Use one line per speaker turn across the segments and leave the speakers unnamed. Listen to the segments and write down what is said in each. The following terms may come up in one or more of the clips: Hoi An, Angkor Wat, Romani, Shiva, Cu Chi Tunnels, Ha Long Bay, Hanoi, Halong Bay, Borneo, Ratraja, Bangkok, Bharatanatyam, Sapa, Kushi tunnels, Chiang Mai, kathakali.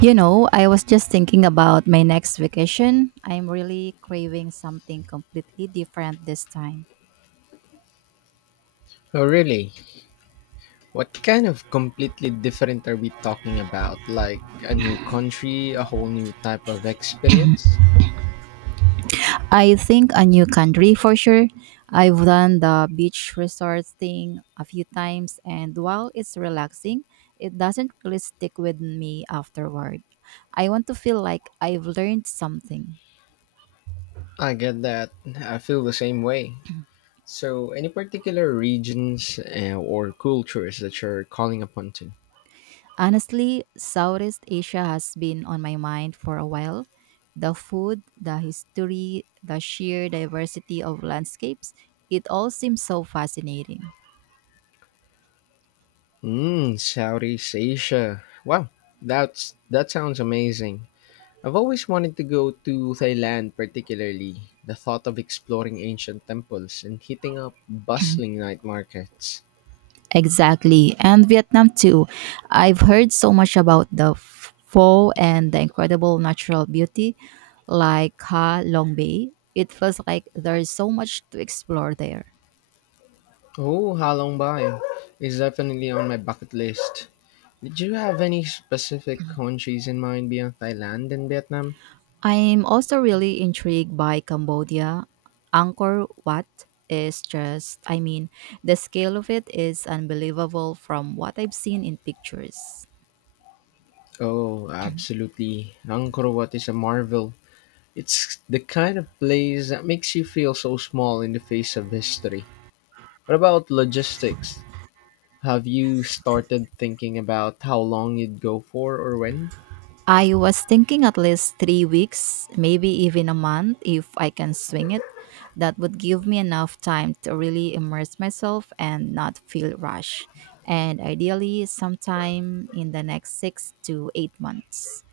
You know, I was just thinking about my next vacation. I'm really craving something completely different this time.
Oh, really? What kind of completely different are we talking about? Like a new country, a whole new type of experience?
I think a new country for sure. I've done the beach resort thing a few times, and while it's relaxing, it doesn't really stick with me afterward. I want to feel like I've learned something.
I get that. I feel the same way. So, any particular regions or cultures that you're calling upon to?
Honestly, Southeast Asia has been on my mind for a while. The food, the history, the sheer diversity of landscapes, it all seems so fascinating.
Southeast Asia. Wow, that sounds amazing. I've always wanted to go to Thailand, particularly. The thought of exploring ancient temples and hitting up bustling night markets.
Exactly. And Vietnam too. I've heard so much about the pho and the incredible natural beauty like Ha Long Bay. It feels like there's so much to explore there.
Oh, Halong Bay is definitely on my bucket list. Did you have any specific countries in mind beyond Thailand and Vietnam?
I'm also really intrigued by Cambodia. Angkor Wat is just, I mean, the scale of it is unbelievable from what I've seen in pictures.
Oh, absolutely. Angkor Wat is a marvel. It's the kind of place that makes you feel so small in the face of history. What about logistics? Have you started thinking about how long you'd go for or when?
I was thinking at least 3 weeks, maybe even a month if I can swing it. That would give me enough time to really immerse myself and not feel rushed. And ideally, sometime in the next 6 to 8 months.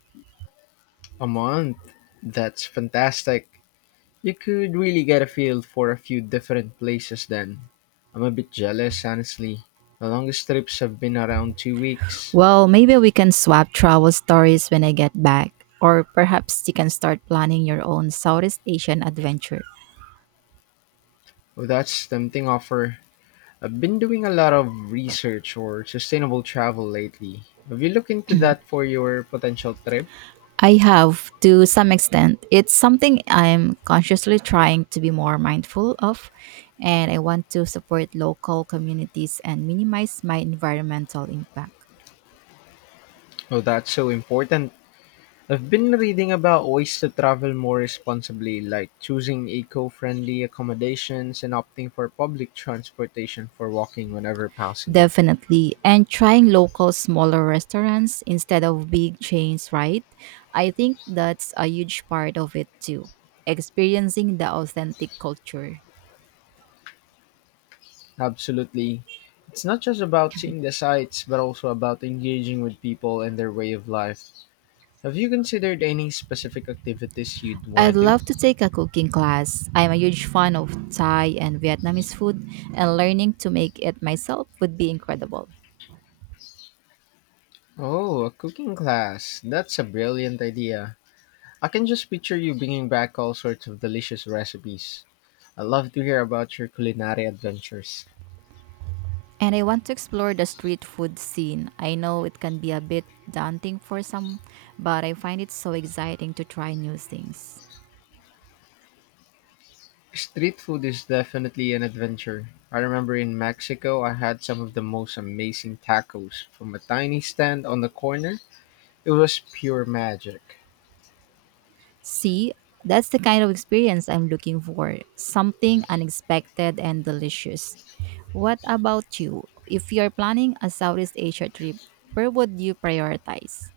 A month. That's fantastic. You could really get a feel for a few different places then. I'm a bit jealous, honestly. The longest trips have been around 2 weeks.
Well, maybe we can swap travel stories when I get back, or perhaps you can start planning your own Southeast Asian adventure.
Well, that's tempting offer. I've been doing a lot of research or sustainable travel lately. Have you looked into that for your potential trip?
I have to some extent. It's something I'm consciously trying to be more mindful of, and I want to support local communities and minimize my environmental impact.
Oh, that's so important. I've been reading about ways to travel more responsibly, like choosing eco friendly accommodations and opting for public transportation for walking whenever possible.
Definitely. And trying local smaller restaurants instead of big chains, right? I think that's a huge part of it too. Experiencing the authentic culture.
Absolutely. It's not just about seeing the sights, but also about engaging with people and their way of life. Have you considered any specific activities you'd want
I'd
to do?
love to take a cooking class. I'm a huge fan of Thai and Vietnamese food, and learning to make it myself would be incredible.
Oh, a cooking class. That's a brilliant idea. I can just picture you bringing back all sorts of delicious recipes. I'd love to hear about your culinary adventures.
And I want to explore the street food scene. I know it can be a bit daunting for some, but I find it so exciting to try new things.
Street food is definitely an adventure. I remember in Mexico, I had some of the most amazing tacos from a tiny stand on the corner. It was pure magic.
See, that's the kind of experience I'm looking for something unexpected and delicious. What about you? If you're planning a Southeast Asia trip, where would you prioritize?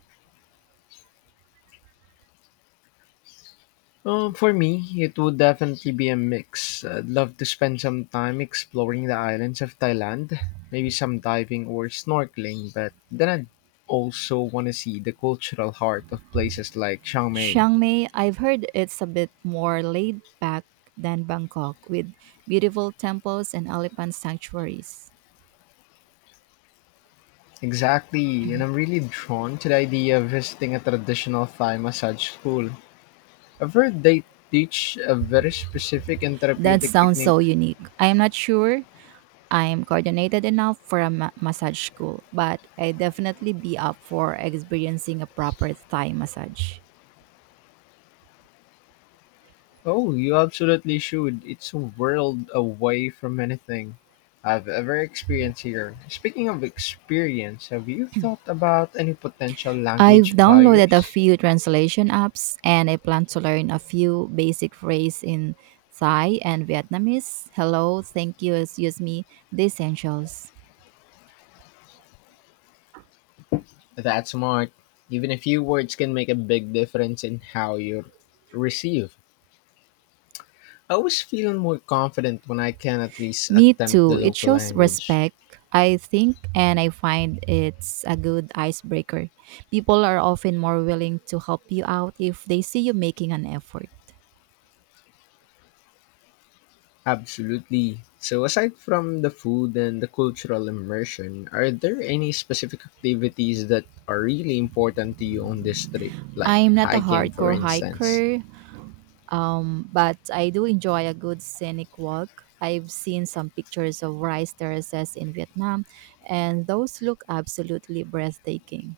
For me, it would definitely be a mix. I'd love to spend some time exploring the islands of Thailand, maybe some diving or snorkeling, but then I'd also want to see the cultural heart of places like Chiang Mai.
Chiang I've heard it's a bit more laid back than Bangkok with beautiful temples and elephant sanctuaries.
Exactly, and I'm really drawn to the idea of visiting a traditional Thai massage school. I've heard they teach a very specific and
That
therapeutic
sounds
technique.
so unique. I'm not sure I'm coordinated enough for a massage school, but I'd definitely be up for experiencing a proper Thai massage.
Oh, you absolutely should. It's a world away from anything I've ever experienced here. Speaking of experience, have you thought about any potential
I've
language
downloaded a
barriers?
few translation apps and I plan to learn a few basic phrases in Thai and Vietnamese. Hello, thank you, excuse me, the essentials.
That's smart. Even a few words can make a big difference in how you receive. I always feel more confident when I can at least
Me
attempt the
too. It
local
shows
language.
respect, I think, and I find it's a good icebreaker. People are often more willing to help you out if they see you making an effort.
Absolutely. So, aside from the food and the cultural immersion, are there any specific activities that are really important to you on this trip, like
I'm not a
hiking, for
hardcore
instance?
hiker, but I do enjoy a good scenic walk. I've seen some pictures of rice terraces in Vietnam, and those look absolutely breathtaking.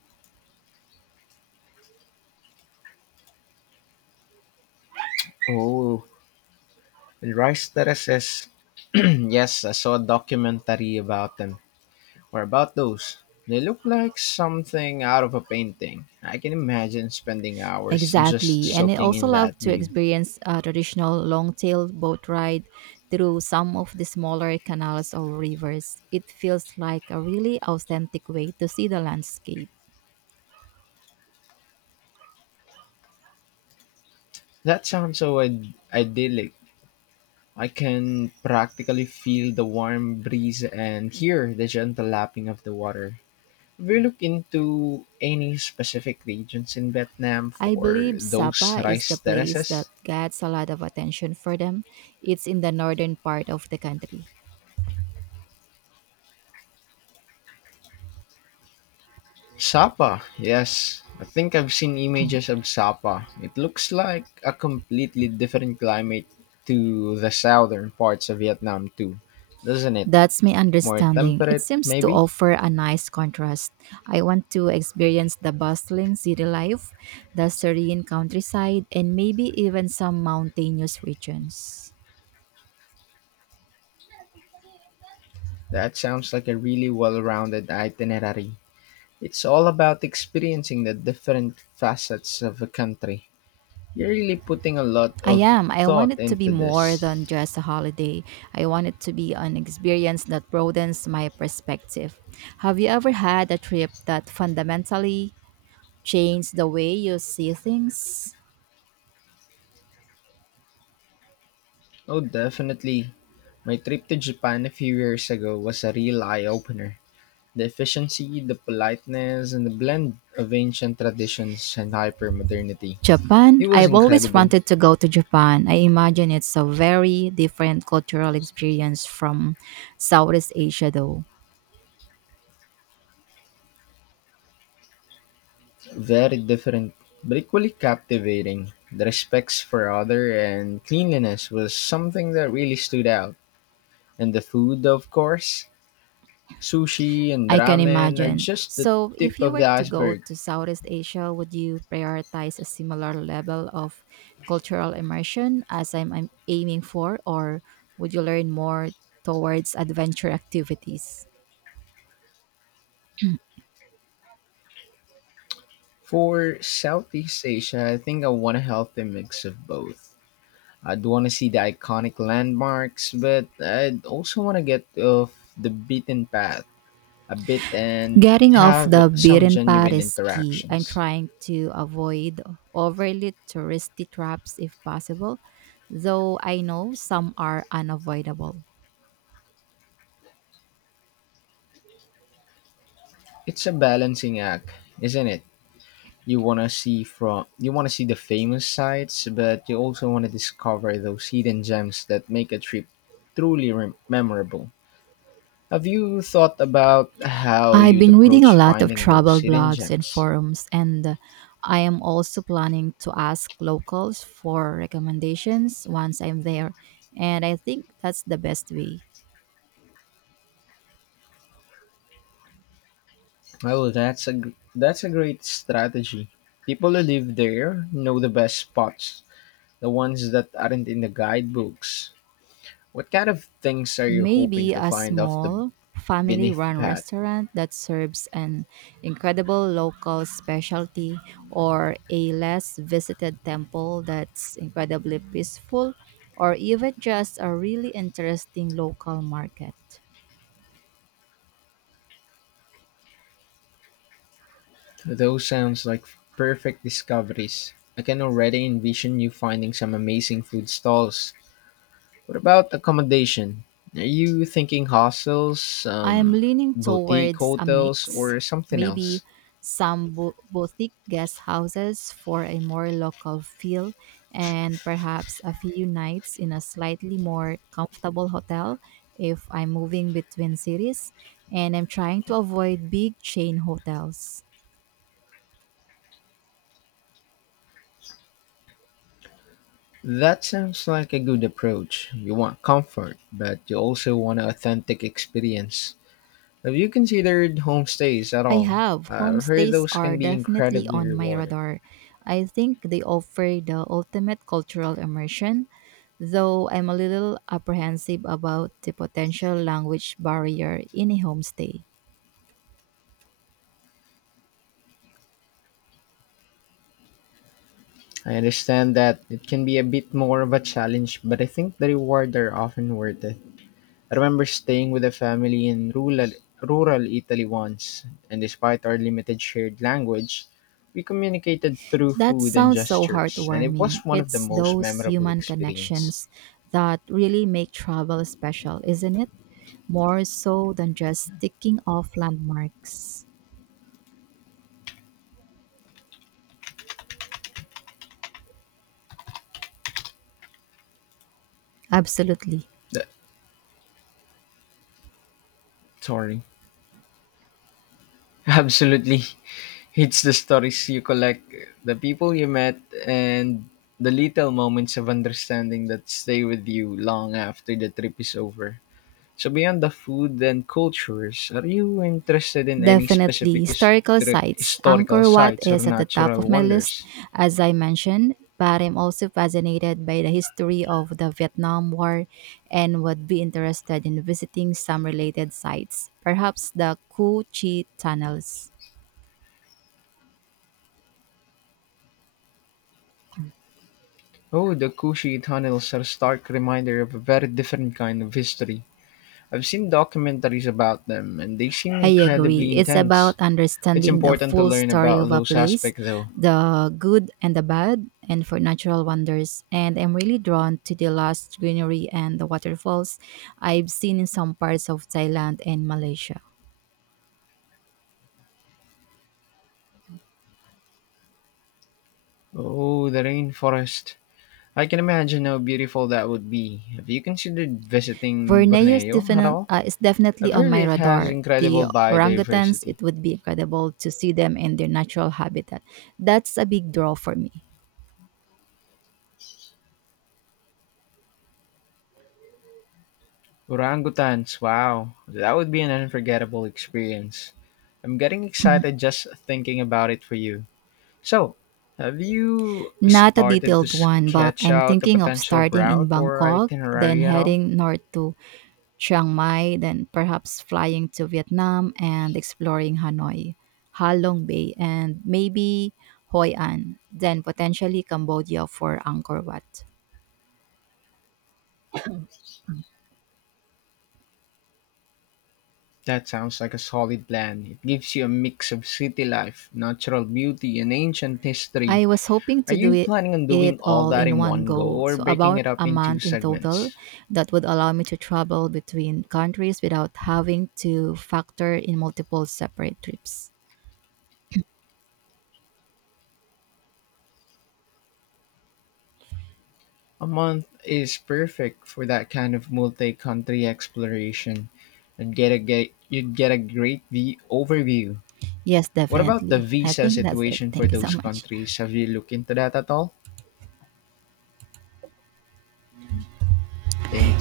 Oh, and rice terraces. Yes, I saw a documentary about them. Or about those? They look like something out of a painting. I can imagine spending hours just
Exactly. And I
soaking
also
in
love
that
to
view.
experience a traditional long tailed boat ride through some of the smaller canals or rivers. It feels like a really authentic way to see the landscape.
That sounds so idyllic. I can practically feel the warm breeze and hear the gentle lapping of the water. Have you looked into any specific regions in Vietnam
I
for
believe
those
Sapa is the
rice
place that
terraces?
gets a lot of attention for them. It's in the northern part of the country.
Sapa, yes. I think I've seen images of Sapa. It looks like a completely different climate to the southern parts of Vietnam, too, doesn't it?
That's my
More
understanding. It
temperate,
seems to
maybe?
offer a nice contrast. I want to experience the bustling city life, the serene countryside, and maybe even some mountainous regions.
That sounds like a really well rounded itinerary. It's all about experiencing the different facets of a country. You're really putting a lot
I
of
am. I want
thought
it to be
into
more than
this.
just a holiday. I want it to be an experience that broadens my perspective. Have you ever had a trip that fundamentally change the way you see things?
Oh, definitely. My trip to Japan a few years ago was a real eye opener. The efficiency, the politeness, and the blend of ancient traditions and hyper modernity.
Japan?
It was
I've always
incredible,
wanted to go to Japan. I imagine it's a very different cultural experience from Southeast Asia, though.
very different, but equally captivating. The respects for other and cleanliness was something that really stood out. And the food, of course, sushi and
I can
ramen are
imagine.
just the
So, if
tip
you
of
were
the
to go
iceberg.
to Southeast Asia, would you prioritize a similar level of cultural immersion as I'm aiming for, or would you learn more towards adventure activities? Mm.
For Southeast Asia, I think I want a healthy mix of both. I'd want to see the iconic landmarks, but I'd also want to get off the beaten path a bit and
Getting off
have
the
some
beaten path
genuine
is key and
interactions.
trying to avoid overly touristy traps if possible, though I know some are unavoidable.
It's a balancing act, isn't it? You want to see the famous sites, but you also want to discover those hidden gems that make a trip truly rem memorable. Have you thought about how
I've
you'd
been reading a
approach
lot of
finding those
travel
hidden
blogs and
gems?
forums, and I am also planning to ask locals for recommendations once I'm there. And I think that's the best way.
Well, that's a great strategy. People who live there know the best spots, the ones that aren't in the guidebooks. What kind of things are you hoping
Maybe
to
a
find off the
small family
beneath the
run
path?
restaurant that serves an incredible local specialty or a less visited temple that's incredibly peaceful or even just a really interesting local market.
Those sounds like perfect discoveries. I can already envision you finding some amazing food stalls. What about accommodation? Are you thinking hostels,
I'm leaning
boutique
towards a
hotels,
mix,
or something else?
maybe some boutique guest houses for a more local feel, and perhaps a few nights in a slightly more comfortable hotel if I'm moving between cities and I'm trying to avoid big chain hotels.
That sounds like a good approach. You want comfort, but you also want an authentic experience. Have you considered homestays at
I
all?
have.
I've heard
Homestays
those
are
can be
definitely
incredibly
on my
rewarding.
radar. I think they offer the ultimate cultural immersion, though I'm a little apprehensive about the potential language barrier in a homestay.
I understand that it can be a bit more of a challenge, but I think the reward are often worth it. I remember staying with a family in rural Italy once, and despite our limited shared language, we communicated through
That
food and
sounds so
gestures, and it was
heartwarming.
one of the
It's
most
those
memorable
human
experience.
connections that really make travel special, isn't it? More so than just ticking off landmarks. Absolutely.
That, sorry. Absolutely. It's the stories you collect, the people you met, and the little moments of understanding that stay with you long after the trip is over. So beyond the food and cultures, are you interested in any
Definitely.
specific
Historical sites.
historical
Angkor Wat
sites or
is at the top
natural
of my list,
wonders?
as I mentioned, but I'm also fascinated by the history of the Vietnam War and would be interested in visiting some related sites, perhaps the Cu Chi Tunnels.
Oh, the Kushi tunnels are a stark reminder of a very different kind of history. I've seen documentaries about them, and they seem
I agree.
incredibly
It's
intense.
about
It's
understanding the
important to
full
learn
story
about
of a
those
place,
aspects, though.
the good and the bad, and for natural wonders. And I'm really drawn to the lush greenery and the waterfalls I've seen in some parts of Thailand and Malaysia.
Oh, the rainforest. I can imagine how beautiful that would be. Have you considered visiting
Borneo is,
Borneo at
definite,
all?
uh, is
I've
definitely on
heard
my
it has
radar. The
incredible
orangutans,
biodiversity.
it would be incredible to see them in their natural habitat. That's a big draw for me.
Orangutans, wow, that would be an unforgettable experience. I'm getting excited just thinking about it for you. So, have you
Not a
started to
detailed one, but
sketch
I'm
out a
thinking of
potential
starting in
route or
Bangkok, then
itinerary at all?
heading north to Chiang Mai, then perhaps flying to Vietnam and exploring Hanoi, Ha Long Bay, and maybe Hoi An, then potentially Cambodia for Angkor Wat.
That sounds like a solid plan. It gives you a mix of city life, natural beauty, and ancient history.
I was hoping
Are
to do
you
it,
planning on doing
it
all
all
that
in
in
one
one go
go,
or
so
breaking
about
it up
a
into
month in total
segments?
that would allow me to travel between countries without having to factor in multiple separate trips.
A month is perfect for that kind of multi-country exploration. You'd get a great overview.
Yes,
What about the
definitely. I
visa
think that's it.
situation for
Thank you so
those
much.
countries? Have you looked into that at all? Thank